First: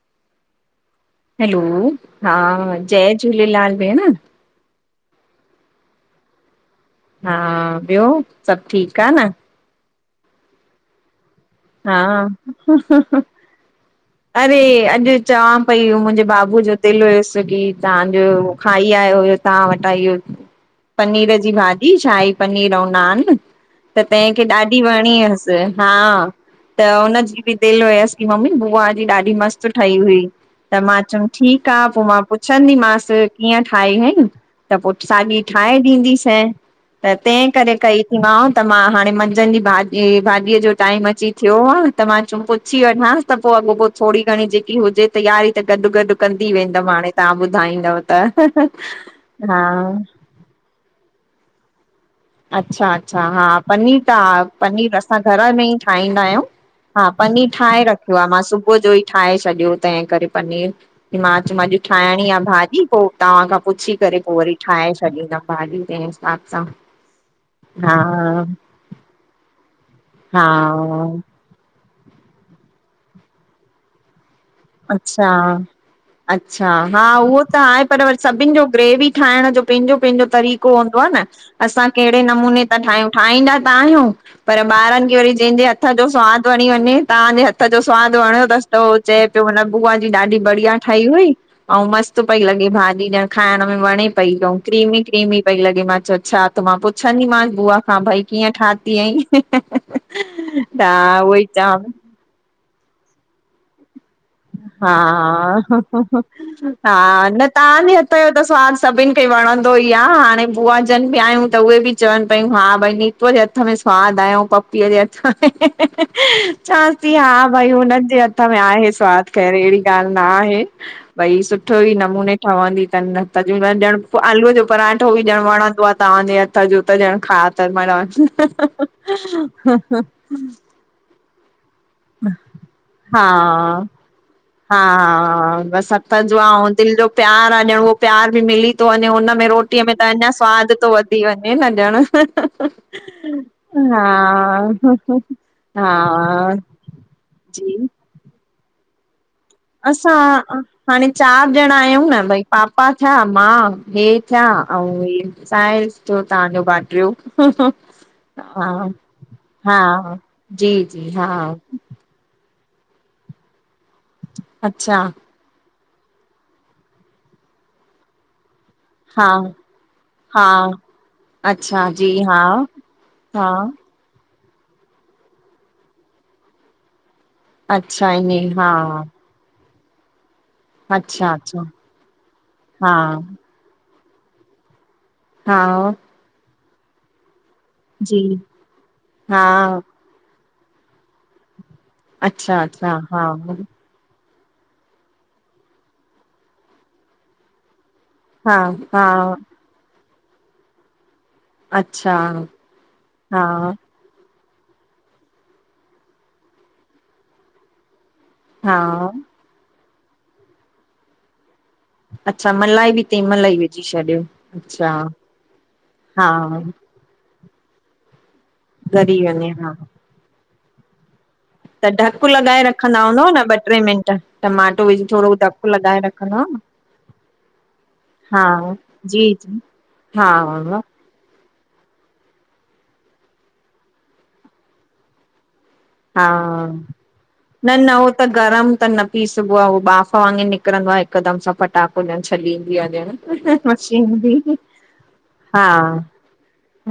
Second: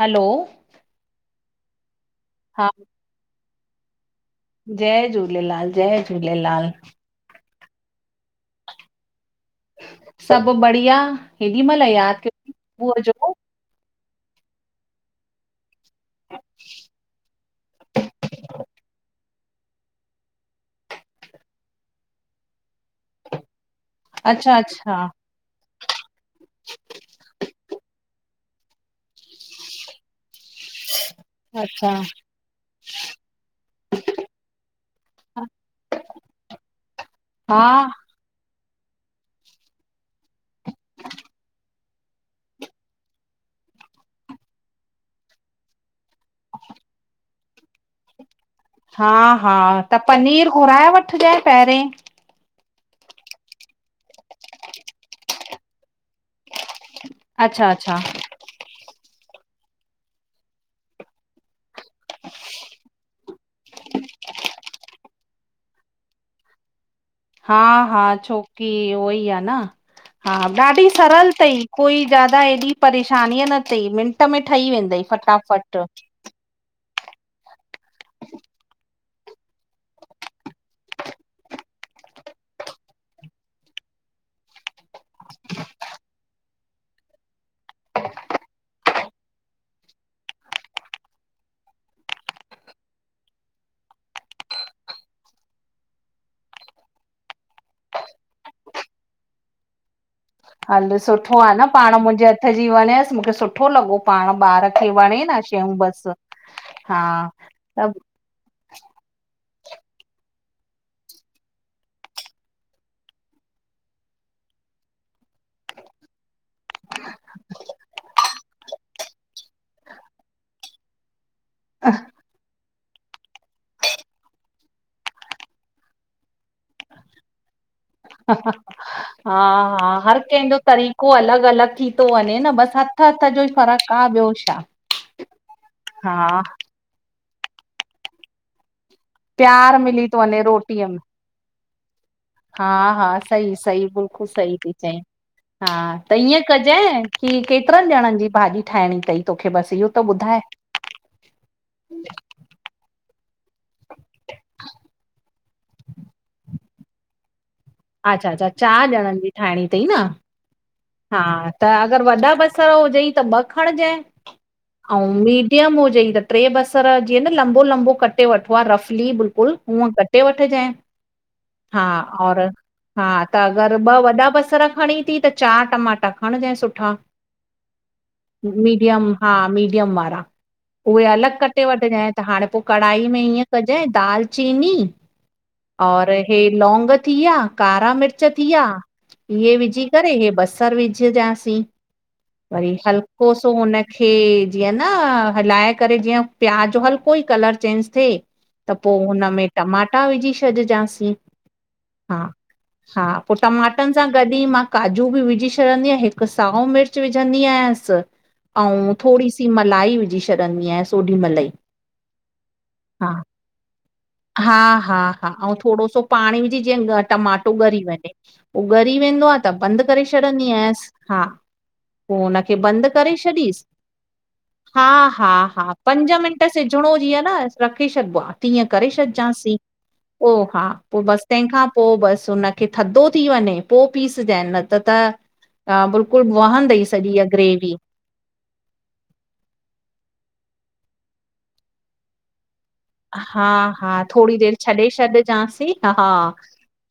हलो। Hello, हा जय झूलेलाल भेण। जय झूलेलाल, जय झूलेलाल। हा, ॿियो सभु ठीकु आ न। सभु बढ़िया। हेॾी महिल हा, यादि कयो अथई सुबुह जो, अरे अॼु चवां पई, मुंहिंजे बाबूअ जो दिल हुयोस की तांजो खाई आयो हुयो तां वटां इहो पनीर जी भाॼी, शाही पनीर अउं नान त तैंखे अच्छा ॾाढी अच्छा। वणी हसि, हा। त हुनजी बि दिल हुयसि की मम्मी बुआ जी ॾाढी मस्तु ठही हुई, त मां चयुम ठीकु आ अच्छा, पो मां पुछंदीमासि कीअं ठाही हईं। त पो साॻी ठाहे ॾींदीसौं, त तंहिं करे हा कई। मांउ त मां हाणे मंझंद जी भाॼी भाॼीअ जो टाइम अची थियो आ, त मां चयूम पुछी वठांस त पो अॻोपो थोरी घणी जेकी हुजे तयारी त गॾु गॾु कंदी वेंदमि हाणे तां ॿुधाईंदव त हहहह हा हा, त पनीर घुराए वठजांइ पेहेरें। अच्छा अच्छा हा, पनीर त हा पनीर असां घर में ई ठाहींदा आहियूं। हा, पनीर अच्छा ठाहे अच्छा, रखियो आ, मां सुबुह जो ई ठाहे छॾियो तंहिं करे पनीर कि मां चमुम अॼु ठाहिणी आ भाॼी पो तव्हां खां पुछी करे पो वरी ठाहे छॾींदमि भाॼी ते पास्ता। हा हा छोकी ऊओई आ न, हा ॾाढी सरल तई। कोई ज्यादा ऐॾी परेशानीअ न थई मिंट में ठही वेंदई, अच्छा फटाफट। अच्छा, हा उहो त आहे, पर वरी सभिनि जो ग्रेवी ठाहिण जो पंहिंजो पंहिंजो तरीक़ो हूंदो आ न। असां केहिड़े नमूने ता ठाहियूं, ठाहींदा त आहियूं। पर ॿारनि खे वरी जंहिंजे हथ जो सवादु वणी वञे, तहांजे हथ जो सवादु वणियो तस उ चए जो हुन बुआ जी ॾाढी बढ़िया ठाही हुई। अउं मस्तु पई लॻे भाॼी ॼणु खाइण में वणे पई क्रीमी क्रीमी पई लॻे, मां चयो छा त मां पुछंदीमसि बुआ खां भई कीअं ठाहतीं अई। हल सुठो आ न पाण मुंहिंजे हथ जी वणिय्स मूंखे सुठो लॻो। पाण ॿार खे हा वणे न शयूं हा, बसि। हा न तांजे हथ हुत्ते जो त स्वादु सभिनि खे वणंदो ई आ, हाणे बुआ जन बि आयूं त उहे बि चवनि पयूं हा भई नी वोई हथ में सवादु आयों पपीअ जे हथ में चवांस्ती हा भई हुन जे हथ हथ में आहे स्वादु ख़ैर अहिड़ी ॻाल्हि न आहे भई सुठो ई नमूने ठहंदी तन। [unintelligible] ॼण आलूअ जो पराठो बि ॼणु वणंदो आहे तव्हांजे हथ जो त ॼण खा त मा [unintelligible] हा हा हर केहिंजो तरीक़ो अलग अलग थी तो वञे न बस हथ हथ जो ई हा फ़र्क आह ॿियो छा हा हा। दिल जो प्यार आ ॼण उहो प्यार बि मिली थो वञे हुनमें प्यार रोटीअ में त मिली थो अञा वञे स्वाद रोटीअ तो में व ॾी वने न ॼण। हा हा सही सही हा बिल्कुल सही ती चई। हा त ईअं कजऐं की जी केतिरन ॼणनि जी भाॼी ठाहिणी तई? असां अ हाणे चारि ॼणा आहियूं न भई पापा थिया मां इहे थिया अउं थ्यो तांव्जो बांटरियो अच्छा अच्छा चारि ॼणनि जी ठाहिणी तई न जी जी हा त अगरि वॾा बसर हुजई त ॿ खणजए अच्छा अउं मी टियम हुजेई त टे बस्सर जीअं न लंबो लंबो कटे वढो आ रफ़ ली हा बिल्कुल हूअ कटे हा वठजए अच्छा जी हा और हा त अगर ॿ वॾा बस्सर खणी ती त चार टमाटा खणजांइ सुठा। अच्छा ईअं हा मीडियम हा मीडियम वारा उहे अच्छा अलग अच्छा कटे वठजए त हाणे पो हा कढ़ाई में हीअं कजंऐ दाल चीनी हा और हे लौंग थी विया कारा जी मिर्च थी विया हा इहे विझी करे हे बस्सर विझजांसीं अच्छा वरी अच्छा हा हलको सो हुन हे जीअं न हलाए करे जीअं प्याज जो हल्को ई कलर चेंज थे हा त पो हा हुन में टमाटा विझी छॾिजांसीं। अच्छा हा हा पो टमाटन सां गॾु ई मां काजू बि विझी छॾंदी आहियां हिक साओ मिर्च विझंदी आयसि। हा अउं थोड़ी सी मलाई विझी छॾदीं आहियां ओॾीमल ही [inaudible] अच्छा मलाई भी ते मलह ही विझी छॾयो हा अच्छा हा हा अऊं थोड़ो सो हा पाणी विझी जीअं ग- टमाटो ॻरी वञे पो ॻरी वेंदो आ वञे त हा बंद करे छॾंदी आयसि हा टम त पो ढक हुनखे लॻाए बंद रखंदा करे हूंदव न छॾीस ॿ टे मिंट टमाटो हा विझी हा थोरो ढकु हा लॻाए पंज रखंदव मिंट सिज न सिजणों जीअं न रखे छॾिबो आ हा तीअं करे जी छॾिजांसीं जी पो हा पो बस तंहिंखा पो बस हुनखे थधो थी वञे पो पीसजए न त त हा बिल्कुल वहंदई सॼी इहा न ग्रेवी न उहो त गरम त न पीसबो आ उ ॿाफ वांगे निकरंदो आ हिकदम सा फट फटाको ॾण छॾीन्दी आ हा ॾण हा मशीन भी थोड़ी देरि छॾे हा छॾिजांसि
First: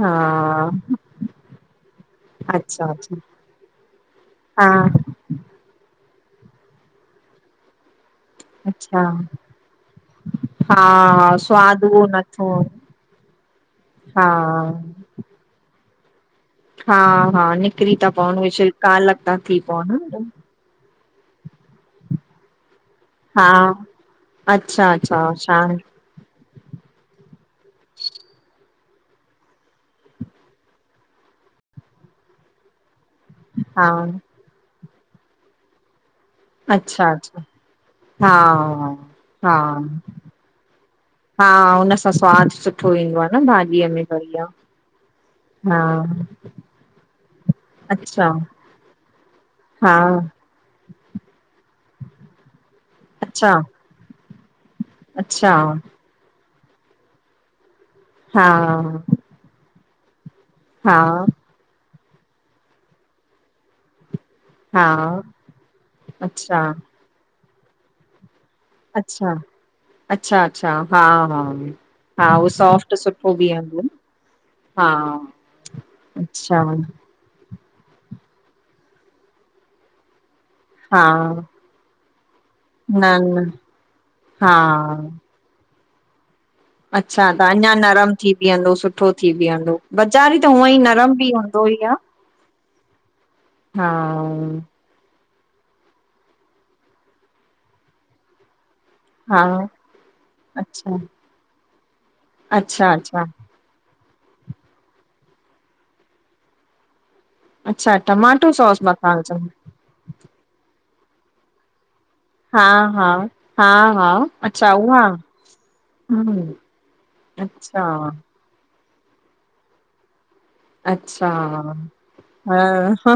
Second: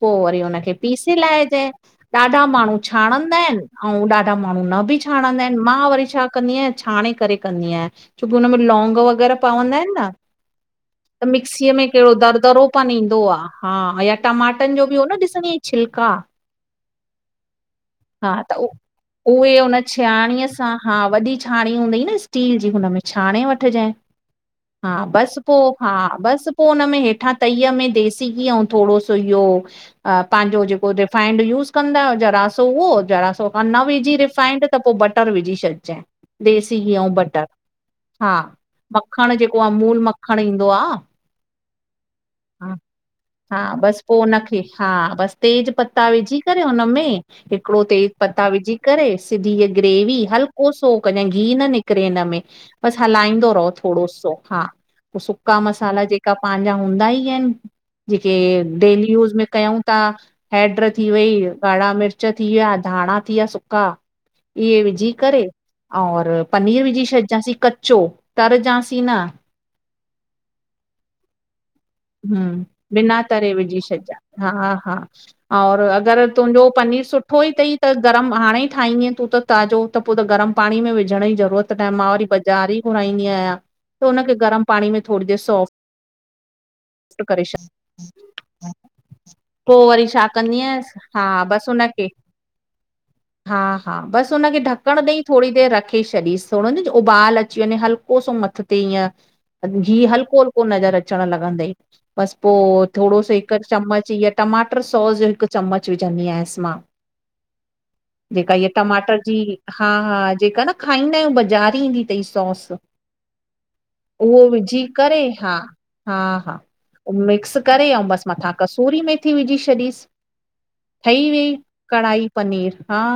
पो वरी हुनखे पीसे लाइजांय ॾाढा माण्हूं अच्छा अच्छा छाणंदा आहिन। अउं ॾाढा माण्हूं हा न बि छाणंदा आहिन मां वरी छा कंदी आहियां छाणें करे कंदी आहियां छो कि हुनमें लौंग अच्छा वग़ैरह पवंदा आहिन न त हा मिक्सीअ स्वाद में उहो कहिड़ो नथो दरदरोपन ईंदो आ हा या टमाटन जो बि हो न ॾिसंदी अई। छिलका हा-हा निकिरी ता हा पवन उहे त उ- छिल्का अलग ता उहे थी हुन पवन। छाणीअ सां हा वॾी छाणी हूंदई न स्टील जी हुनमें छाणें हा वठजए अच्छा हा अच्छा बस छाण हा बस पो हुन में हेठां तईअ में देसी घी ऐं थोडो सो इहो अ पंहिंजो जेको रिफाइंड यूस कंदा आहियो जरासो उहो जरासो पो न हा विझी रिफाइंड त पो बटर विझी छॾिजए। देसी घी अच्छा अउं अच्छा बटर हा मखण हा जेको आ अमूल मखण ईंदो आ हा हुन सां स्वाद सुठो ईंदो आ न भाॼीअ में त उन खे हा बस तेज़ पत्ता विझी करे हुनमें हिकड़ो तेज़ अच्छा पत्ता विझी करे सिधी हीअ हा ग्रेवी हल्क को सो हो कजए घी न निकरे हिनमें बस हलाईंदो अच्छा रहो थोडो सो हा पो अच्छा सुका मसाला जेका पांजा हूंदा ई आहिन। जेके हा डेली यूज़ में कयऊं ता हैड्र हा थी वई ॻाढ़ा मिर्च मिर्च थी विया धाणा थी विया सुका इहे हा विझी करे और अच्छा पनीर विझी छॾजांसी कच्चो तर जांइस अचछा, अच्छा, अच्छा हा-हा हम्म बिना तरे विझी छॾजा हा हा-हा। और अगर अच्छा तुंहिंजो पनीर सुठो ई तई त गरम हाणें ई ठाहींदीअ तूं त ताज़ो त पो त गरम पाणी में हा विझण जी ज़रूरत न आहे मां वरी बज़ारि ई न घुराईंदी न आहियां त हुनखे हा गरम पाणी में थोड़ी देर सोफ [inaudible] अच्छा त अञा नरम थी बीहंदो सुठो थी बीहंदो पोइ वरी छा बज़ारि त कंदी हूअं ई आयसि नरम बीह दोई आ हा हा-हा बस हुन खे ढक ढकड़ ॾेई थोडी देर रखी छॾीस न उबाल अची वञे हल्को सो मथ ते ईय हा घी हलको हलको नज़र अच्छा अचण लॻंदई बस पो अच्छा थोडो अच्छा सो ही हिक चम्मच हिय टमाटर सॉस हिक चम्मच विझंदी आयसि मां अच्छा टमाटो जेका इहा सॉस मथां टमाटर जी विझंदा हा-हा जेका न खाईंदा आहियूं बज़ारि ईंदी तई हा सॉस हा हा हा उहो अच्छा विझी उहा करे हा हम्म हा-हा मिक्स अच्छा करे बस मथा कसूरी मेथी विझी छॾीस अचछा ह पनीर हा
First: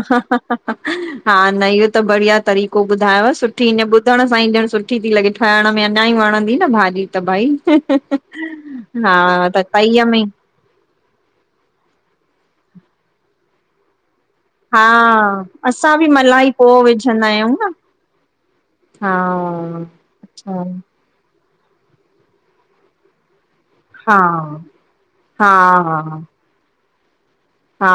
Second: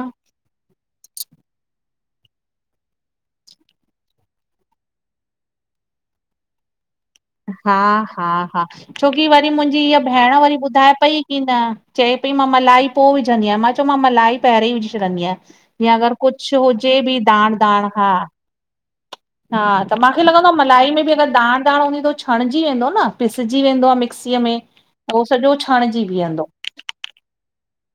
हा न इहो त बढ़िया तरीक़ो ॿुधायाव सुठी नं ॿुधण सां ई ॼण सुठी थी लॻे खाएण में अञा ई वणंदी न भाॼी त भई हा हा हा हा छोकी वरी त मुंहिंजी हीअ तईअ में भेण वरी ॿुधाए पई। की चए पई मां मलाई पो विझंदी आहियां मां चयोम मां मलाई पहिरई हा विझी छॾंदी आहियां असां या बि अगर मलाई कुछ पोइ हुजे भी विझंदा आहियूं दाण न दाण हा। हा त माखे खे लॻंदो आहे अच्छा मलाई में बि अगर दाण दाण हूंदी त हु छणजी वेंदो न। पिसजी वेंदो आहे हा मिक्सीअ में त उहो हा सॼो छाणिजी हा बीहंदो। हा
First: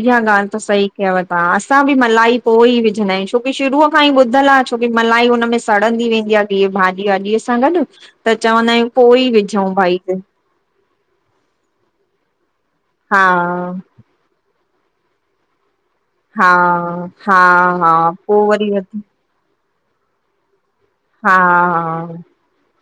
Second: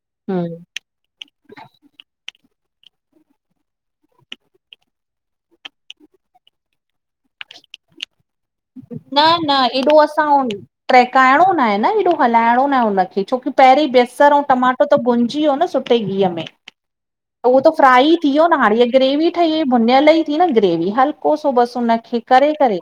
इहा ॻाल्हि त सही कयव था असां बि मलाई पो ई विझंदा आहियूं छोकी शुरूअ खां ई ॿुधल आ छोकी मलाई हुन में सड़ंदी वेंदी आहे की भाॼी वाॼीअ सां गॾ त चवंदा आहियूं पो ई विझूं भाई ट्रेकाइणो ना आहे न हे एॾो हलाइणो न आहे हुनखे छोकी हा पहिरीं बसर ऐं टमाटो भुनजी वयो न सुठे घीय में हा हा तो हु त हा फ्राई थी पो वियो न वरी हाण वधी ग्रेवी त हिय भुनियल ई थी न ग्रेवी हा हल्को सो बस हुनखे करे करे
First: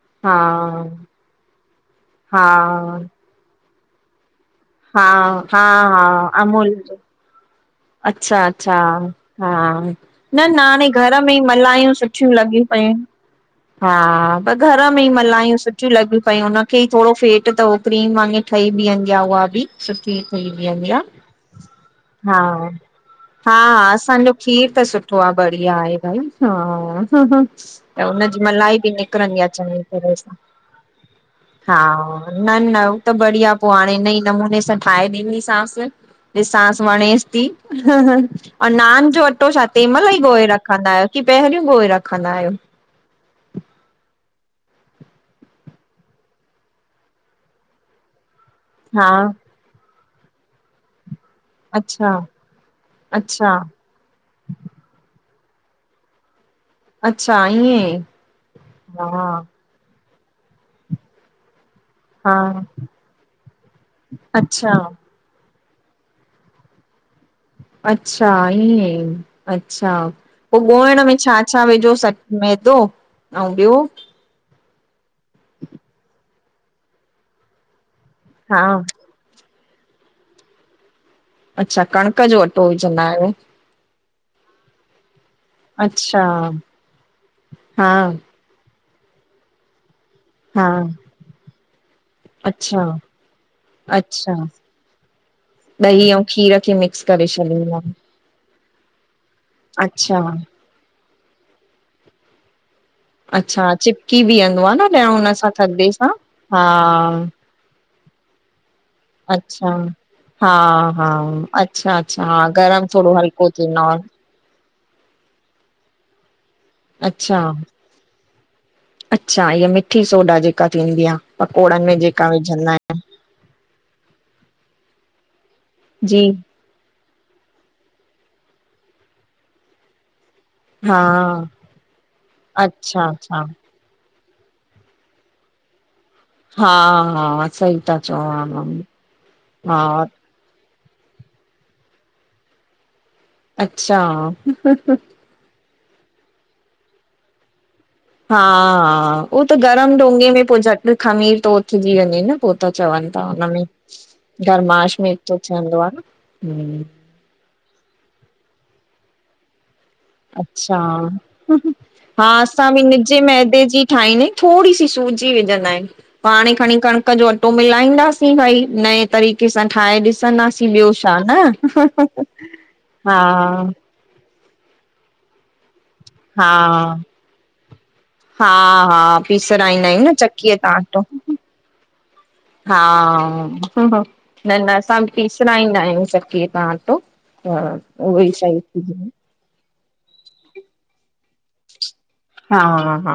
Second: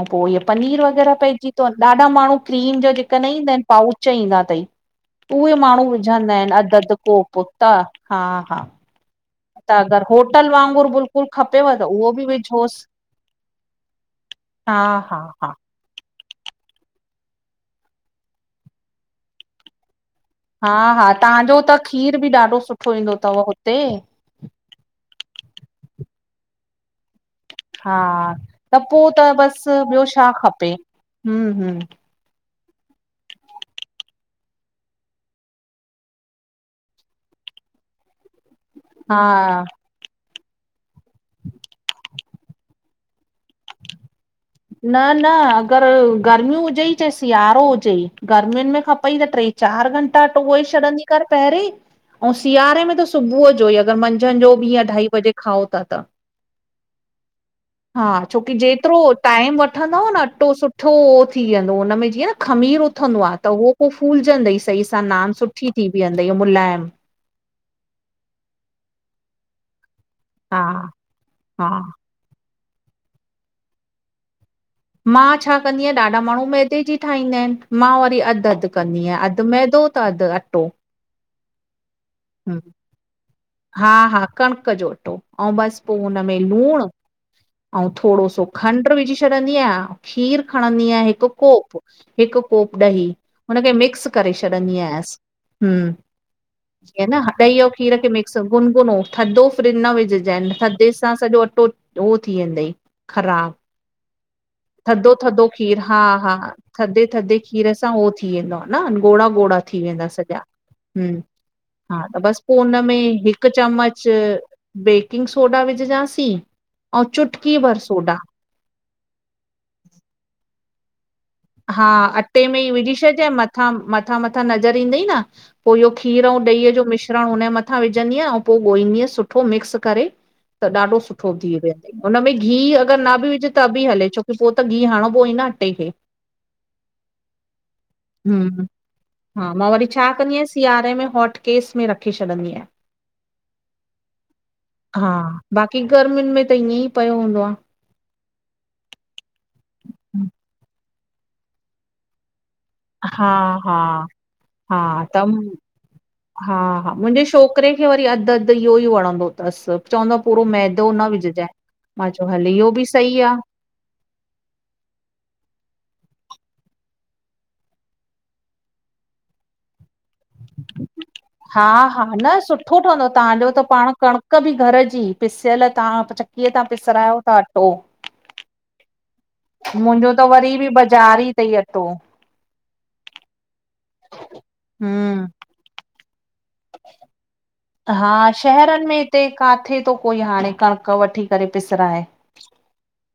ऐं पो हा इह पनीर वग़ैरह पइजी अ ॾाढा माण्हू हा क्रीम जा जेका न ईंदा आहिन पाउच ईंदा तई हा उहे हा माण्हू हा विझंदा आहिन अध अमूल अध जो कोप त हा अच्छा हा अच्छा हा त अगर न होटल न हाणे वांगुरु घर बिल्कुल में ई खपेव त मलायूं उहो बि सुठियूं लॻियूं विझोसि। पयूं हा पर हा घर में ई हा हा मल्हायूं सु ठी लॻिय पयूं हुनखे थोरो फेट त क्रीम वांङे ठही बीहंदि उहा बि। सुठी थीही हा बीहंदी आ हा तव्हांजो त खीर बि हा ॾाढो सुठो ईंदो अथव हा हुते हा असांजो खीर त सुठो आ बढ़िया आहे भई हा हा त हुनजी मलाई त बि पो त निकिरंदी आ बस चङी ॿियो तरह सां छा खपे, हम्म हा हम्म। न न हूं त बढ़िया पो हाणे इनई नमूने सां ठाहे ॾींदीसासं। ॾिसासि वणेस ती। ऐं नान जो अटो हा छा तंहिं महिल ही ॻोए रखंदा आहियो की पहिरियुई ॻोहे रखंदा आहियो? न न अगर गर्मी हुजे चाहे सिआरो हुजे गर्मीनि में हा खपई त ट्रे चार घंटा अटो ॻोहे छॾंदी कर पहिंरी अच्छा अउ सियारे में त सुबुह अच्छा जो ही जिअं मंझ मंझंनि जो ॿी अढाई बजे खाओ था त। अच्छा ईअं हा छोकी जेतिरो हा टाइम वठंदव न अटो सुठो थी वेंदो उन में जीअं न हा खमीर उथंदो आ त उहो पो फूलजंदई अच्छा सई सां नान सुठी थी बीहंदई अउ मुलायम। अच्छा ईअं अच्छा पो हा ॻोइण में छा- छा हा विझो मैदो अउ ॿियो? मां छा कंदी आहियां ॾाढा माण्हू मैदे जी ठाहींदा आहिनि मां वरी अधु हा अधु कंदी आहियां अधु अधु मैदो त अधु अटो। अच्छा कणिक जो हूं अटो विझंदा आहियो? हा हा कणिक जो अटो अउ बस पो अच्छा हुन में लूणु अउ हा थोरो सो खंड्र विझी छॾींदी आहियां खीर हा खणंदी आहियां हिकु कोप। हिकु कोप अच्छा ॾही हुनखे मिक्स अच्छा करे छॾींदी आयसि। हम्म ॾही ऐं खीर खे मिक्स हेन करे ॾही ओर छॾींदा आहिनि खीर खे मिक्स गुनगुनो थधो फ्रिज न अच्छा विझंजे थधे सां सॼो अटो उहो थी वेंदई। ख़राब अच्छा चिपकी बीहंदो आहे न ॼणु थधो हुन थधो सां खीर थधे हा सां हा ह थधे थधे खीर खीर सां हो थी वेंदो आ न ॻोड़ा ॻोड़ा अच्छा थी वेंदा सॼा हा हा अच्छा हा त अच्छा बस पो उन गरम में थोरो हिक हल्को थींदो आहे चम्मच बेकिंग सोडा विझजांसीं अउ अच्छा चुटकी भर सोडा। अच्छा इअ मिठी सोडा जेका थींदी आ। हा अटे में ई विझी छॾजे म मथां मथां नज़र ईंदई न पो इहो जी खीर अउ ॾही जो मिश्र मिश्रण उन ऐ मथां विझंदीयां ऐं पो ॻोहींदीअस सुठो मिक्स करे। त ॾाढो हा सुठो थी वेंदई उन में घीहु अगर अच्छा न बि अच्छा विझ त बि हले छोकी पो त घिहु हणबो ही न अटे खे। हा हा सही त हम्म, हा मां वरी छा कंदी आहियां सिआरे में हॉटकेस में रखी छॾींदी आहियां। अच्छा! हा, बाक़ी गर्मियुनि में त ईअं ई पयो हूंदो आ। हा- हा ओत गरम डोंगे में पो झट खमीर थो उथजी वञे न। पो त चवनि था हा उनमें हा हा गरमाश में त म- ठवंदो आ न। हा हम्म हा मुंहिंजे छोकिरे खे वरी अधु अधु इहो ही वणंदो तसि। अच्छा मां हा चयो हल असां इहो बि सही निजे आहे मैदे जी ठाहींदा आहियूं थोरी सी सूजी विझंदा आहियु। पाण ही खणी कणिक जो अटो मिलाईंदासीं भाई नए तरीक़े सां ठाहे ॾिस ॾिसन्दासी ॿियो छा न, हा हा हा। कभी घर जी पिसियल तव्हां चकीअ हा तां पिसरायो था अटो। हा हा पीसराईंदा आहियूं मुंहिंजो न त चकीअ वरी बि तां अटो। बाज़ारी अथई अटो हा न न असां बि हम्म पीसराईंदा आहियूं चक्की हा शहरन थींदो में हिते काथे त कोई हाणे कणक वठी करे पिसराए। हा हा,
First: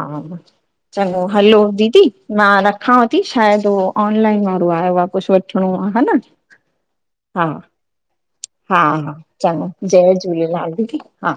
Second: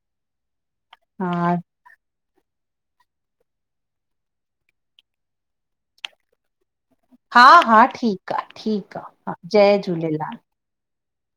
चङो हा हलो दीदी मां रखांव थी, शायद उहो ऑनलाइन वारो आयो आ, कुछ वठणो आ, हा न। हा हा, हा चङो, जय झूलेलाल दीदी, हा।